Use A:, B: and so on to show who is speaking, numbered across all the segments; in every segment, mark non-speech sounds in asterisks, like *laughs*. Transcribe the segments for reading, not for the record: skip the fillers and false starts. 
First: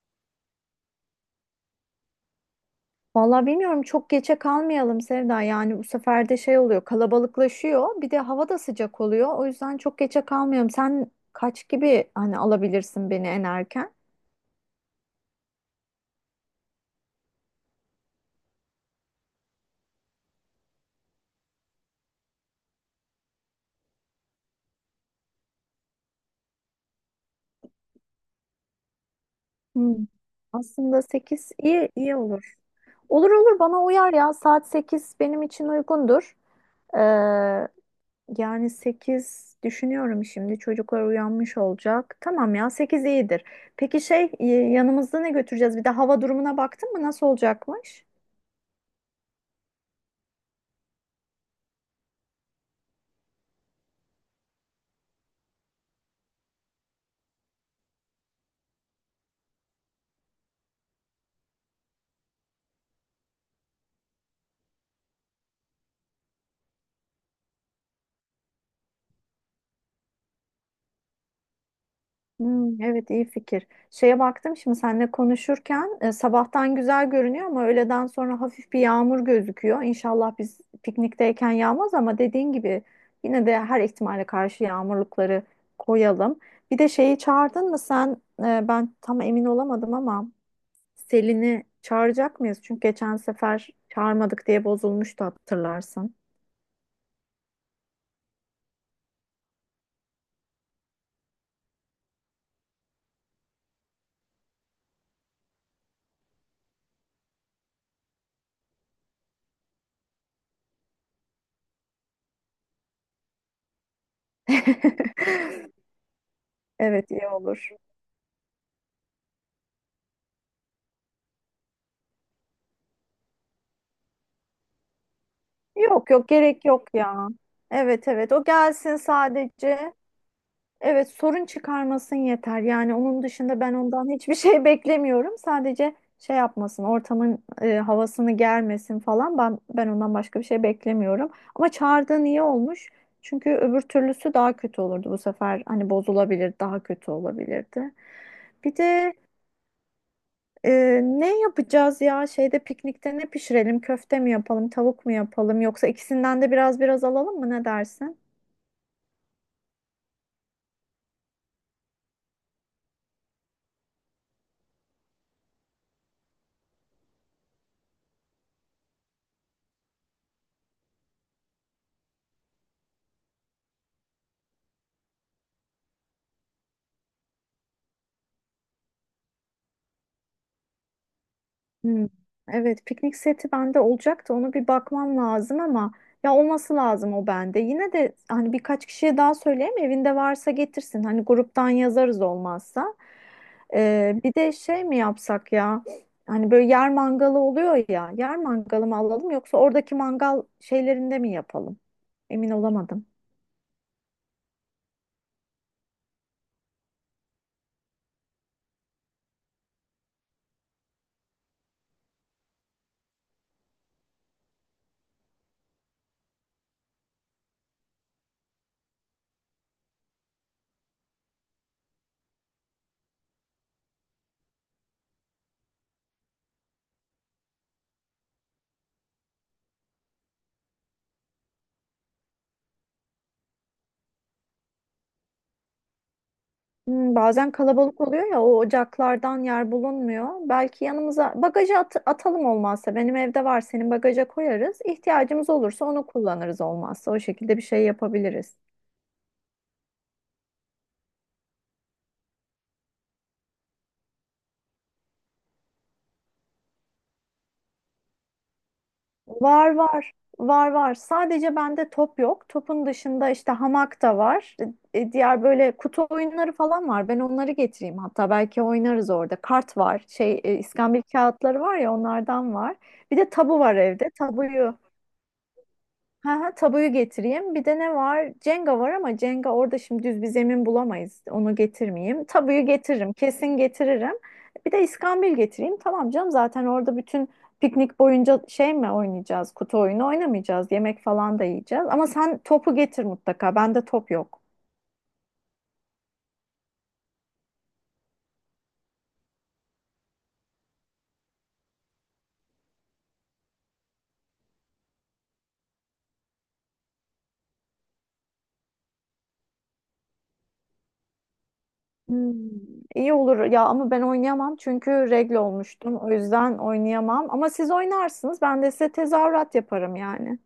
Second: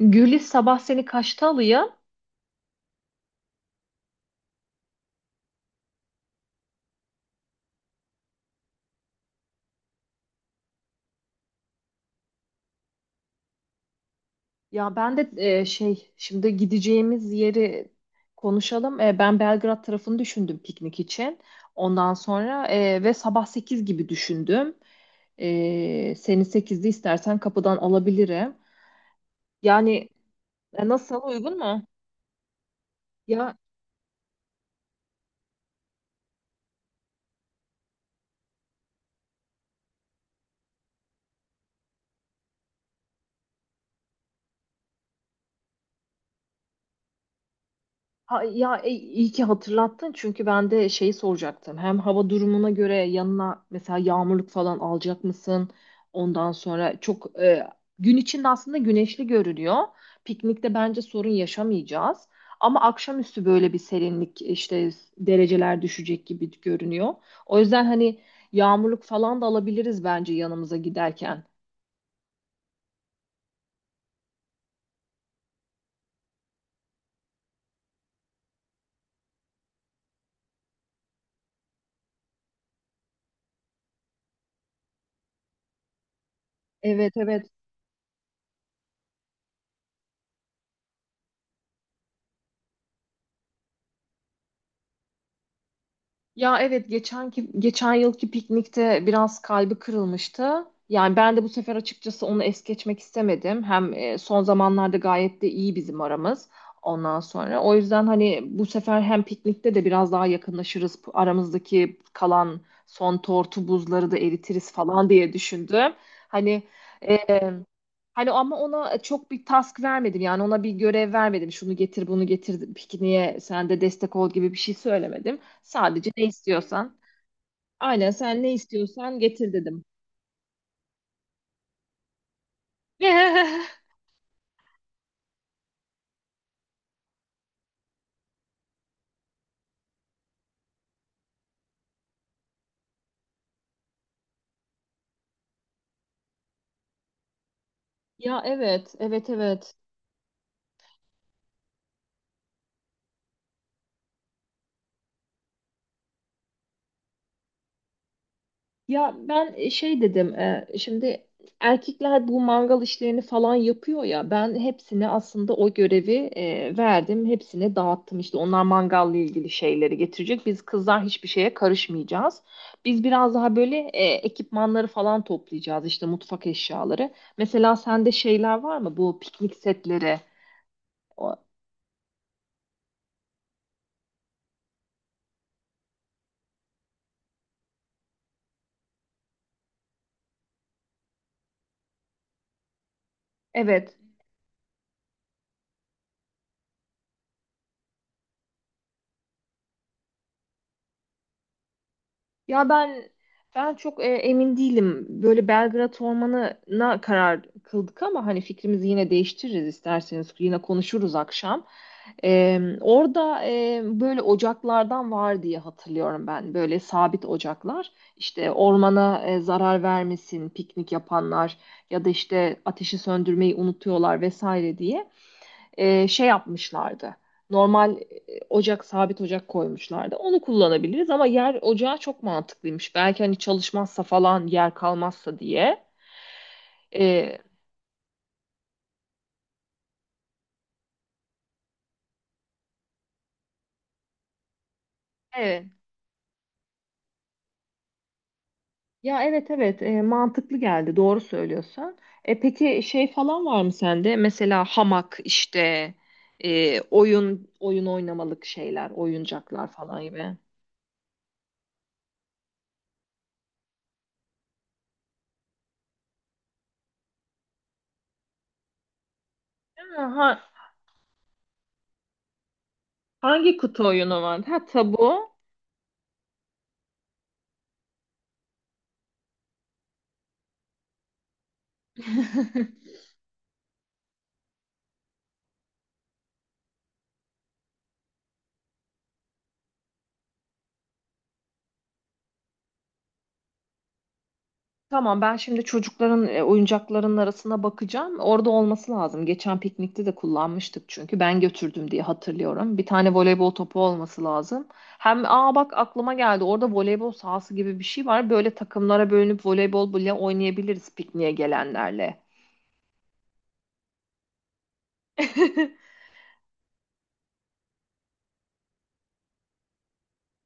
A: Gülis sabah seni kaçta alıyor?
B: Vallahi bilmiyorum, çok geçe kalmayalım Sevda. Yani bu sefer de şey oluyor, kalabalıklaşıyor, bir de hava da sıcak oluyor. O yüzden çok geçe kalmayalım. Sen kaç gibi hani alabilirsin beni en erken?
A: Ya ben de şimdi gideceğimiz yeri konuşalım. Ben Belgrad tarafını düşündüm piknik için. Ondan sonra e, ve sabah 8 gibi düşündüm. Seni 8'de istersen kapıdan alabilirim.
B: Hmm.
A: Yani
B: Aslında
A: nasıl,
B: 8
A: uygun mu?
B: iyi iyi olur. Olur
A: Ya,
B: olur, bana uyar ya, saat 8 benim için uygundur. Ee, Yani 8 düşünüyorum, şimdi çocuklar uyanmış olacak. Tamam ya 8 iyidir. Peki şey, yanımızda ne götüreceğiz? Bir de hava durumuna baktın mı, nasıl olacakmış?
A: İyi ki hatırlattın çünkü ben de şeyi soracaktım. Hem hava durumuna göre yanına mesela yağmurluk falan alacak mısın? Ondan sonra çok gün içinde aslında güneşli görünüyor. Piknikte bence sorun yaşamayacağız. Ama akşamüstü böyle bir serinlik işte dereceler düşecek gibi görünüyor. O yüzden hani yağmurluk falan da alabiliriz bence yanımıza giderken.
B: Hmm, evet iyi fikir. Şeye baktım şimdi seninle konuşurken, sabahtan güzel görünüyor ama öğleden sonra hafif bir yağmur gözüküyor. İnşallah biz piknikteyken yağmaz, ama dediğin gibi yine de her ihtimale karşı yağmurlukları koyalım. Bir de
A: Evet,
B: şeyi
A: evet.
B: çağırdın mı sen? Ben tam emin olamadım ama. Selin'i çağıracak mıyız? Çünkü geçen sefer çağırmadık diye bozulmuştu, hatırlarsın.
A: Ya evet, geçenki geçen yılki piknikte biraz kalbi kırılmıştı. Yani ben de bu sefer açıkçası onu es geçmek istemedim. Hem son zamanlarda gayet de iyi bizim aramız ondan sonra. O yüzden hani bu sefer hem piknikte de biraz daha yakınlaşırız. Aramızdaki kalan son tortu buzları da eritiriz falan diye düşündüm.
B: *laughs*
A: Hani
B: Evet iyi olur.
A: Ama ona çok bir task vermedim. Yani ona bir görev vermedim. Şunu getir, bunu getir, pikniğe sen de destek ol gibi bir şey söylemedim. Sadece
B: Yok
A: ne
B: yok, gerek yok
A: istiyorsan.
B: ya. Evet
A: Aynen,
B: evet,
A: sen
B: o
A: ne
B: gelsin
A: istiyorsan getir dedim.
B: sadece. Evet, sorun çıkarmasın yeter. Yani onun dışında ben
A: *laughs*
B: ondan hiçbir şey *laughs* beklemiyorum. Sadece şey yapmasın, ortamın havasını germesin falan. Ben ondan başka bir şey beklemiyorum. Ama çağırdığın iyi olmuş. Çünkü öbür türlüsü daha kötü olurdu bu sefer. Hani bozulabilir, daha kötü olabilirdi.
A: Ya
B: Bir
A: evet,
B: de
A: evet, evet.
B: e, ne yapacağız ya? Şeyde, piknikte ne pişirelim? Köfte mi yapalım, tavuk mu yapalım? Yoksa ikisinden de biraz biraz alalım mı? Ne dersin?
A: Ya ben şey dedim, şimdi erkekler bu mangal işlerini falan yapıyor ya, ben hepsine aslında o görevi verdim, hepsine dağıttım. İşte onlar mangalla ilgili şeyleri getirecek, biz kızlar hiçbir şeye karışmayacağız. Biz biraz daha böyle ekipmanları falan toplayacağız, işte mutfak eşyaları. Mesela sende şeyler var mı, bu piknik setleri? O-
B: Hmm. Evet, piknik seti bende olacaktı. Onu bir bakmam lazım ama ya olması lazım o bende. Yine de hani birkaç kişiye daha söyleyeyim, evinde varsa getirsin. Hani gruptan yazarız olmazsa.
A: Evet.
B: Bir de şey mi yapsak ya? Hani böyle yer mangalı oluyor ya. Yer mangalı mı alalım, yoksa oradaki mangal şeylerinde mi yapalım? Emin
A: Ya ben
B: olamadım.
A: ben çok emin değilim. Böyle Belgrad Ormanı'na karar kıldık ama hani fikrimizi yine değiştiririz isterseniz. Yine konuşuruz akşam. Orada böyle ocaklardan var diye hatırlıyorum ben. Böyle sabit ocaklar. İşte ormana zarar vermesin piknik yapanlar ya da işte ateşi söndürmeyi unutuyorlar vesaire diye şey yapmışlardı. Normal ocak, sabit ocak koymuşlardı. Onu kullanabiliriz ama yer ocağı çok mantıklıymış. Belki hani çalışmazsa falan, yer kalmazsa diye.
B: Hmm,
A: E,
B: bazen kalabalık oluyor ya, o ocaklardan yer bulunmuyor. Belki yanımıza bagaja atalım, olmazsa benim evde var, senin bagaja koyarız. İhtiyacımız
A: evet.
B: olursa onu kullanırız, olmazsa o şekilde bir şey yapabiliriz.
A: Ya evet, evet, mantıklı geldi, doğru söylüyorsun. Peki şey falan var mı sende? Mesela hamak işte, oyun oynamalık şeyler, oyuncaklar
B: Var
A: falan
B: var
A: gibi.
B: var var, sadece bende top yok. Topun dışında işte hamak da var. Diğer böyle kutu oyunları falan var. Ben onları getireyim, hatta belki oynarız orada. Kart
A: Ha,
B: var,
A: ha-
B: şey, iskambil kağıtları var ya, onlardan var. Bir de
A: hangi
B: tabu var
A: kutu
B: evde,
A: oyunu var? Ha,
B: tabuyu.
A: tabu.
B: Ha, ha, tabuyu getireyim. Bir de ne var? Cenga var ama Cenga orada şimdi düz bir zemin bulamayız. Onu getirmeyeyim. Tabuyu
A: *laughs*
B: getiririm. Kesin getiririm. Bir de iskambil getireyim. Tamam canım, zaten orada bütün piknik boyunca şey mi oynayacağız? Kutu oyunu oynamayacağız. Yemek falan da yiyeceğiz. Ama sen topu getir mutlaka. Bende top yok.
A: Tamam, ben şimdi çocukların oyuncaklarının arasına bakacağım. Orada olması lazım. Geçen piknikte de kullanmıştık çünkü ben götürdüm diye hatırlıyorum. Bir tane voleybol topu olması lazım. Hem aa, bak aklıma geldi. Orada voleybol sahası gibi bir şey var. Böyle takımlara bölünüp voleybol bile oynayabiliriz pikniğe gelenlerle.
B: Hmm, iyi olur ya, ama ben oynayamam çünkü regle olmuştum.
A: *laughs*
B: O yüzden oynayamam. Ama siz oynarsınız. Ben de size tezahürat yaparım yani.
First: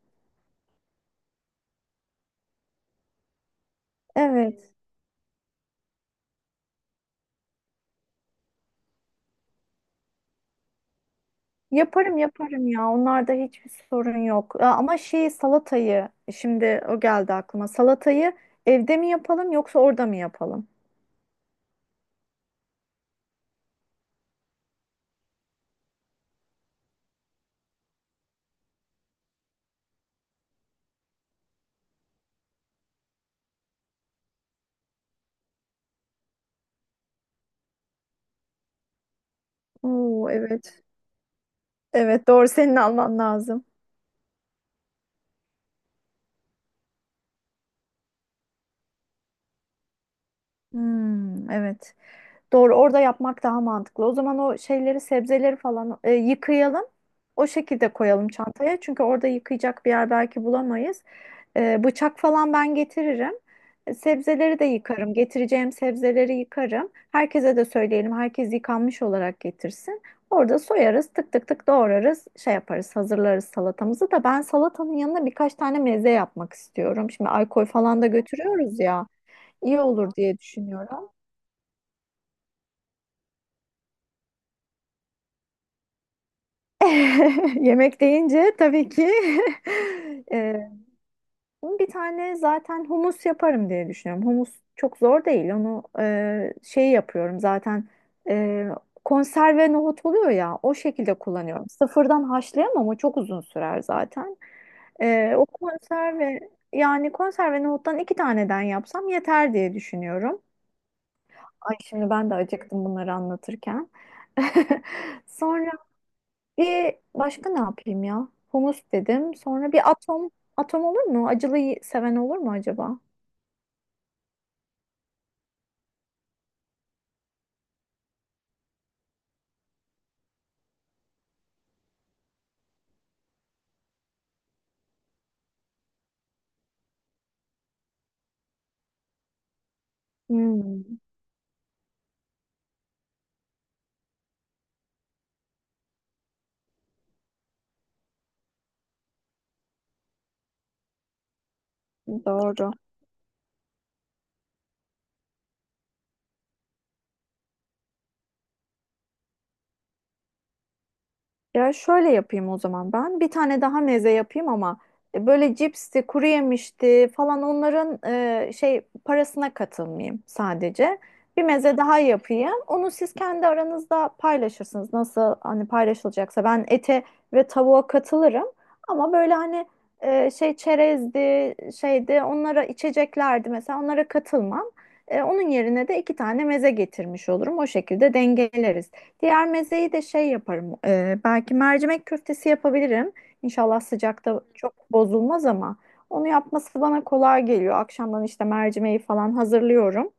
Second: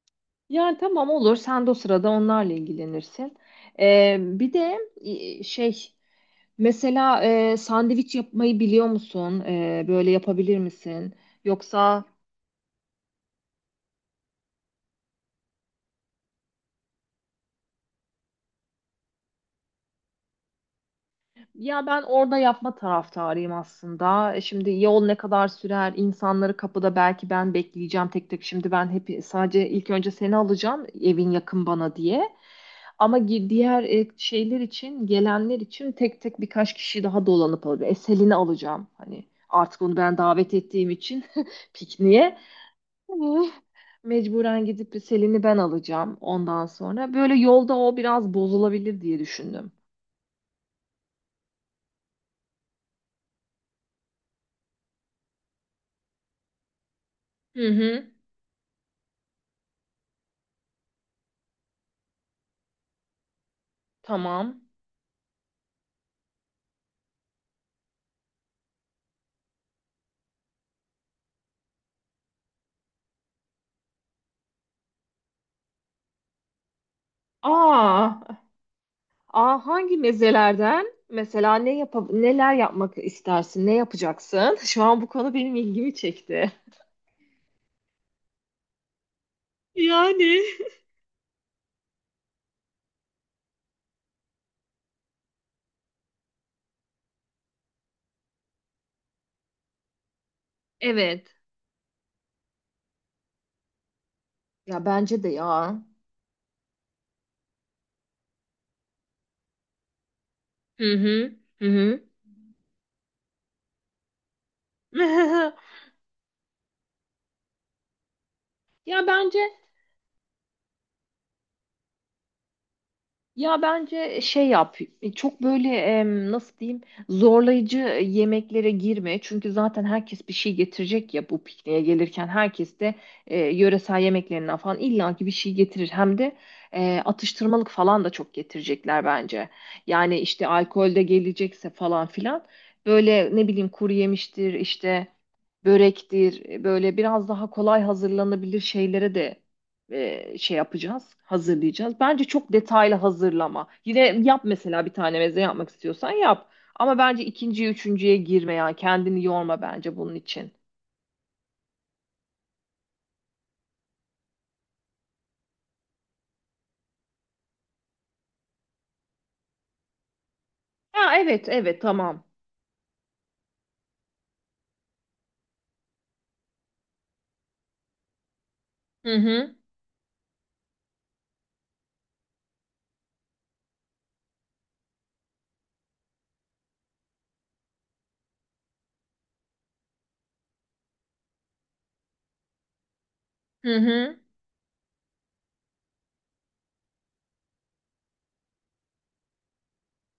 A: Yani tamam, olur. Sen de o sırada onlarla ilgilenirsin. Bir
B: Evet.
A: de e, şey mesela sandviç yapmayı biliyor musun? Böyle yapabilir misin? Yoksa…
B: Yaparım yaparım ya. Onlarda hiçbir sorun yok. Aa, ama şey, salatayı, şimdi o geldi aklıma. Salatayı evde mi yapalım, yoksa orada mı yapalım?
A: Ya ben orada yapma taraftarıyım aslında. Şimdi yol ne kadar sürer? İnsanları kapıda belki ben bekleyeceğim tek tek. Şimdi ben hep sadece ilk önce seni alacağım, evin yakın bana diye. Ama diğer şeyler için, gelenler için tek tek birkaç kişi daha dolanıp alacağım. E, Selin'i alacağım. Hani artık onu ben
B: Oo
A: davet
B: evet.
A: ettiğim için *laughs*
B: Evet
A: pikniğe.
B: doğru, senin
A: Hı.
B: alman lazım.
A: Mecburen gidip Selin'i ben alacağım ondan sonra. Böyle yolda o biraz bozulabilir diye düşündüm.
B: Hmm, evet. Doğru, orada yapmak daha mantıklı. O zaman o şeyleri, sebzeleri falan yıkayalım. O
A: Hı
B: şekilde
A: hı.
B: koyalım çantaya. Çünkü orada yıkayacak bir yer belki bulamayız. Bıçak falan ben getiririm. Sebzeleri
A: Tamam.
B: de yıkarım. Getireceğim sebzeleri yıkarım. Herkese de söyleyelim. Herkes yıkanmış olarak getirsin. Orada soyarız, tık tık tık doğrarız, şey yaparız, hazırlarız salatamızı da. Ben salatanın yanına birkaç tane meze yapmak istiyorum. Şimdi alkol falan da
A: Aa,
B: götürüyoruz ya.
A: aa
B: İyi
A: hangi
B: olur diye
A: mezelerden?
B: düşünüyorum.
A: Mesela ne yap neler yapmak istersin? Ne yapacaksın? *laughs* Şu an bu konu benim ilgimi çekti.
B: *laughs* Yemek deyince tabii ki, *laughs*
A: Yani.
B: e, bir tane zaten humus yaparım diye düşünüyorum. Humus çok zor değil. Onu şey yapıyorum zaten, e, konserve nohut oluyor ya, o şekilde
A: Evet.
B: kullanıyorum. Sıfırdan haşlayamam, o çok uzun sürer zaten.
A: Ya bence de
B: O
A: ya.
B: konserve, yani konserve nohuttan iki taneden yapsam yeter diye düşünüyorum.
A: Hı hı. Hı
B: Ay,
A: hı.
B: şimdi ben de acıktım bunları anlatırken. *laughs* Sonra
A: *laughs*
B: bir başka ne yapayım ya? Humus
A: Ya
B: dedim.
A: bence
B: Sonra bir atom. Atom olur mu? Acılıyı seven olur mu acaba?
A: Ya bence şey yap, çok böyle nasıl diyeyim, zorlayıcı yemeklere girme. Çünkü zaten herkes bir şey getirecek ya, bu pikniğe gelirken herkes de yöresel yemeklerinden falan illaki bir şey getirir. Hem de atıştırmalık falan da çok getirecekler bence. Yani işte alkol
B: Hmm,
A: de gelecekse falan filan, böyle ne bileyim kuru yemiştir işte, börektir, böyle biraz daha kolay hazırlanabilir şeylere de şey yapacağız, hazırlayacağız. Bence çok
B: doğru.
A: detaylı hazırlama. Yine yap, mesela bir tane meze yapmak istiyorsan yap. Ama bence ikinciye, üçüncüye girme, yani kendini yorma bence bunun için.
B: Ya şöyle yapayım o zaman ben. Bir tane daha meze yapayım ama böyle cipsti, kuru yemişti falan onların şey parasına katılmayayım sadece.
A: Ha,
B: Bir
A: evet,
B: meze
A: evet,
B: daha
A: tamam.
B: yapayım. Onu siz kendi aranızda paylaşırsınız. Nasıl, hani paylaşılacaksa, ben ete ve tavuğa katılırım. Ama
A: Hı
B: böyle
A: hı,
B: hani, şey çerezdi, şeydi, onlara, içeceklerdi mesela, onlara katılmam. Onun yerine de iki tane meze getirmiş olurum. O şekilde dengeleriz. Diğer mezeyi de şey yaparım. Belki mercimek köftesi yapabilirim.
A: hı
B: İnşallah
A: hı,
B: sıcakta çok bozulmaz, ama onu yapması bana kolay geliyor. Akşamdan işte mercimeği falan hazırlıyorum.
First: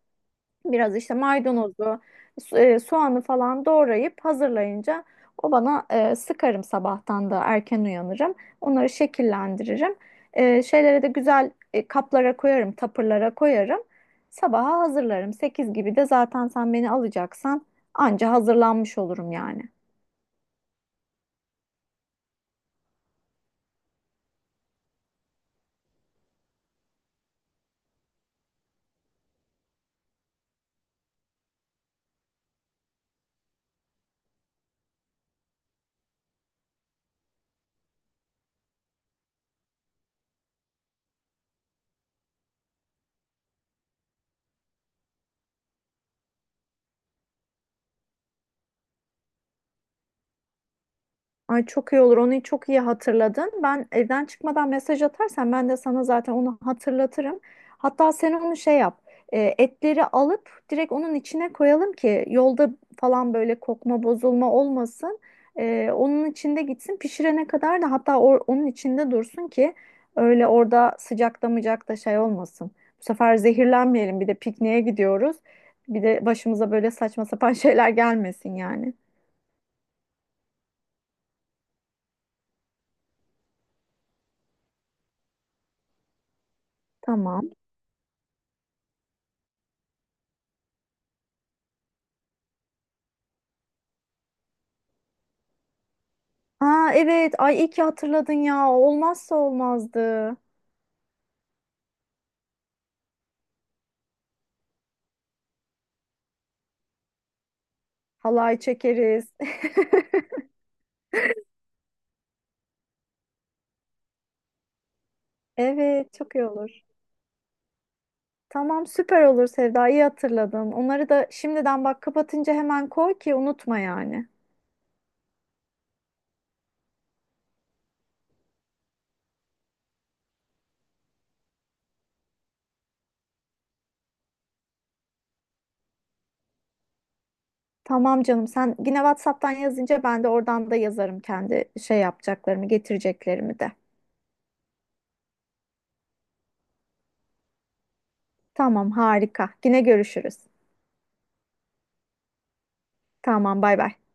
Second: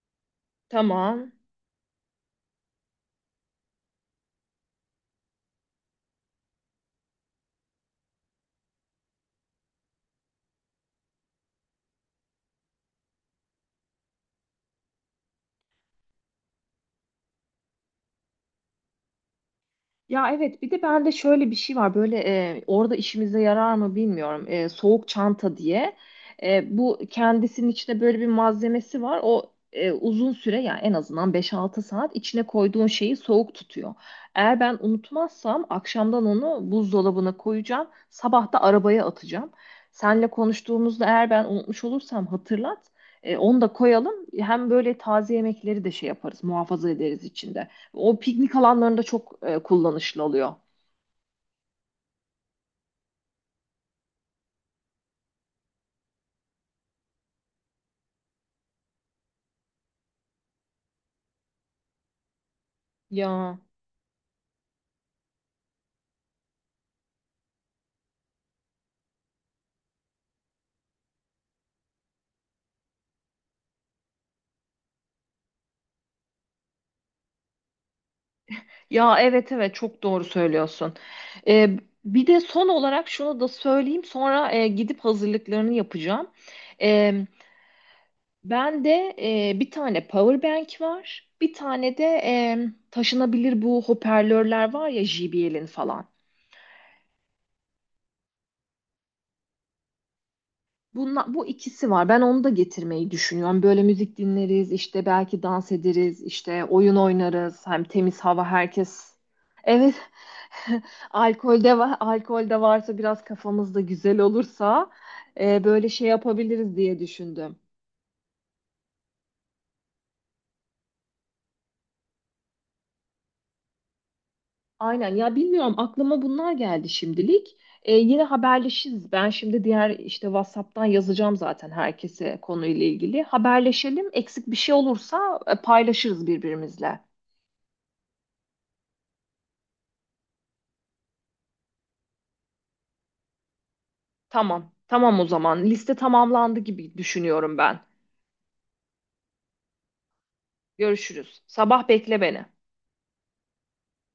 B: Biraz işte
A: tamam.
B: maydanozu, soğanı falan doğrayıp hazırlayınca o bana, sıkarım, sabahtan da erken uyanırım. Onları şekillendiririm. Şeylere de güzel, kaplara koyarım, tapırlara koyarım. Sabaha hazırlarım. 8 gibi de zaten sen beni alacaksan, anca hazırlanmış olurum yani.
A: Ya evet, bir de bende şöyle bir şey var böyle, orada işimize yarar mı bilmiyorum. Soğuk çanta diye. Bu kendisinin içinde böyle bir malzemesi var, o uzun süre, yani en azından 5-6 saat içine koyduğun şeyi soğuk tutuyor. Eğer ben unutmazsam akşamdan onu buzdolabına koyacağım, sabah da arabaya atacağım. Seninle konuştuğumuzda eğer ben unutmuş olursam hatırlat. Onu da koyalım, hem böyle taze yemekleri de şey yaparız muhafaza ederiz içinde. O piknik alanlarında çok kullanışlı oluyor.
B: Ay çok iyi olur. Onu çok iyi hatırladın. Ben evden çıkmadan mesaj atarsan, ben de sana zaten onu hatırlatırım. Hatta sen onu şey yap. Etleri alıp direkt onun içine koyalım ki yolda falan böyle
A: Ya
B: kokma, bozulma olmasın. Onun içinde gitsin pişirene kadar, da hatta onun içinde dursun ki öyle orada sıcakta mıcakta şey olmasın. Bu sefer zehirlenmeyelim. Bir de pikniğe gidiyoruz. Bir de başımıza böyle saçma sapan *laughs* şeyler gelmesin yani.
A: ya evet, evet, çok doğru söylüyorsun. E, Bir de son olarak şunu da söyleyeyim, sonra gidip hazırlıklarını yapacağım. E,
B: Tamam.
A: Ben de bir tane power bank var. Bir tane de taşınabilir bu hoparlörler var ya, JBL'in falan.
B: Aa evet. Ay iyi ki hatırladın ya. Olmazsa olmazdı.
A: Bunla, bu ikisi var. Ben onu da getirmeyi düşünüyorum. Böyle müzik dinleriz, işte belki dans ederiz, işte oyun oynarız. Hem temiz hava
B: Halay
A: herkes.
B: çekeriz.
A: Evet.
B: *laughs*
A: *laughs* Alkolde var, alkolde varsa biraz kafamız da güzel olursa böyle şey
B: Evet, çok iyi
A: yapabiliriz
B: olur.
A: diye düşündüm.
B: Tamam, süper olur Sevda. İyi hatırladın. Onları da şimdiden bak, kapatınca hemen koy ki unutma yani.
A: Aynen ya, bilmiyorum, aklıma bunlar geldi şimdilik. Yine haberleşiriz. Ben şimdi diğer işte WhatsApp'tan yazacağım zaten herkese konuyla ilgili. Haberleşelim. Eksik bir şey olursa paylaşırız birbirimizle.
B: Tamam canım. Sen yine WhatsApp'tan yazınca ben de oradan da yazarım, kendi şey yapacaklarımı, getireceklerimi de.
A: Tamam. Tamam, o zaman. Liste tamamlandı gibi düşünüyorum ben.
B: Tamam, harika. Yine görüşürüz.
A: Görüşürüz. Sabah bekle beni.
B: Tamam, bay bay.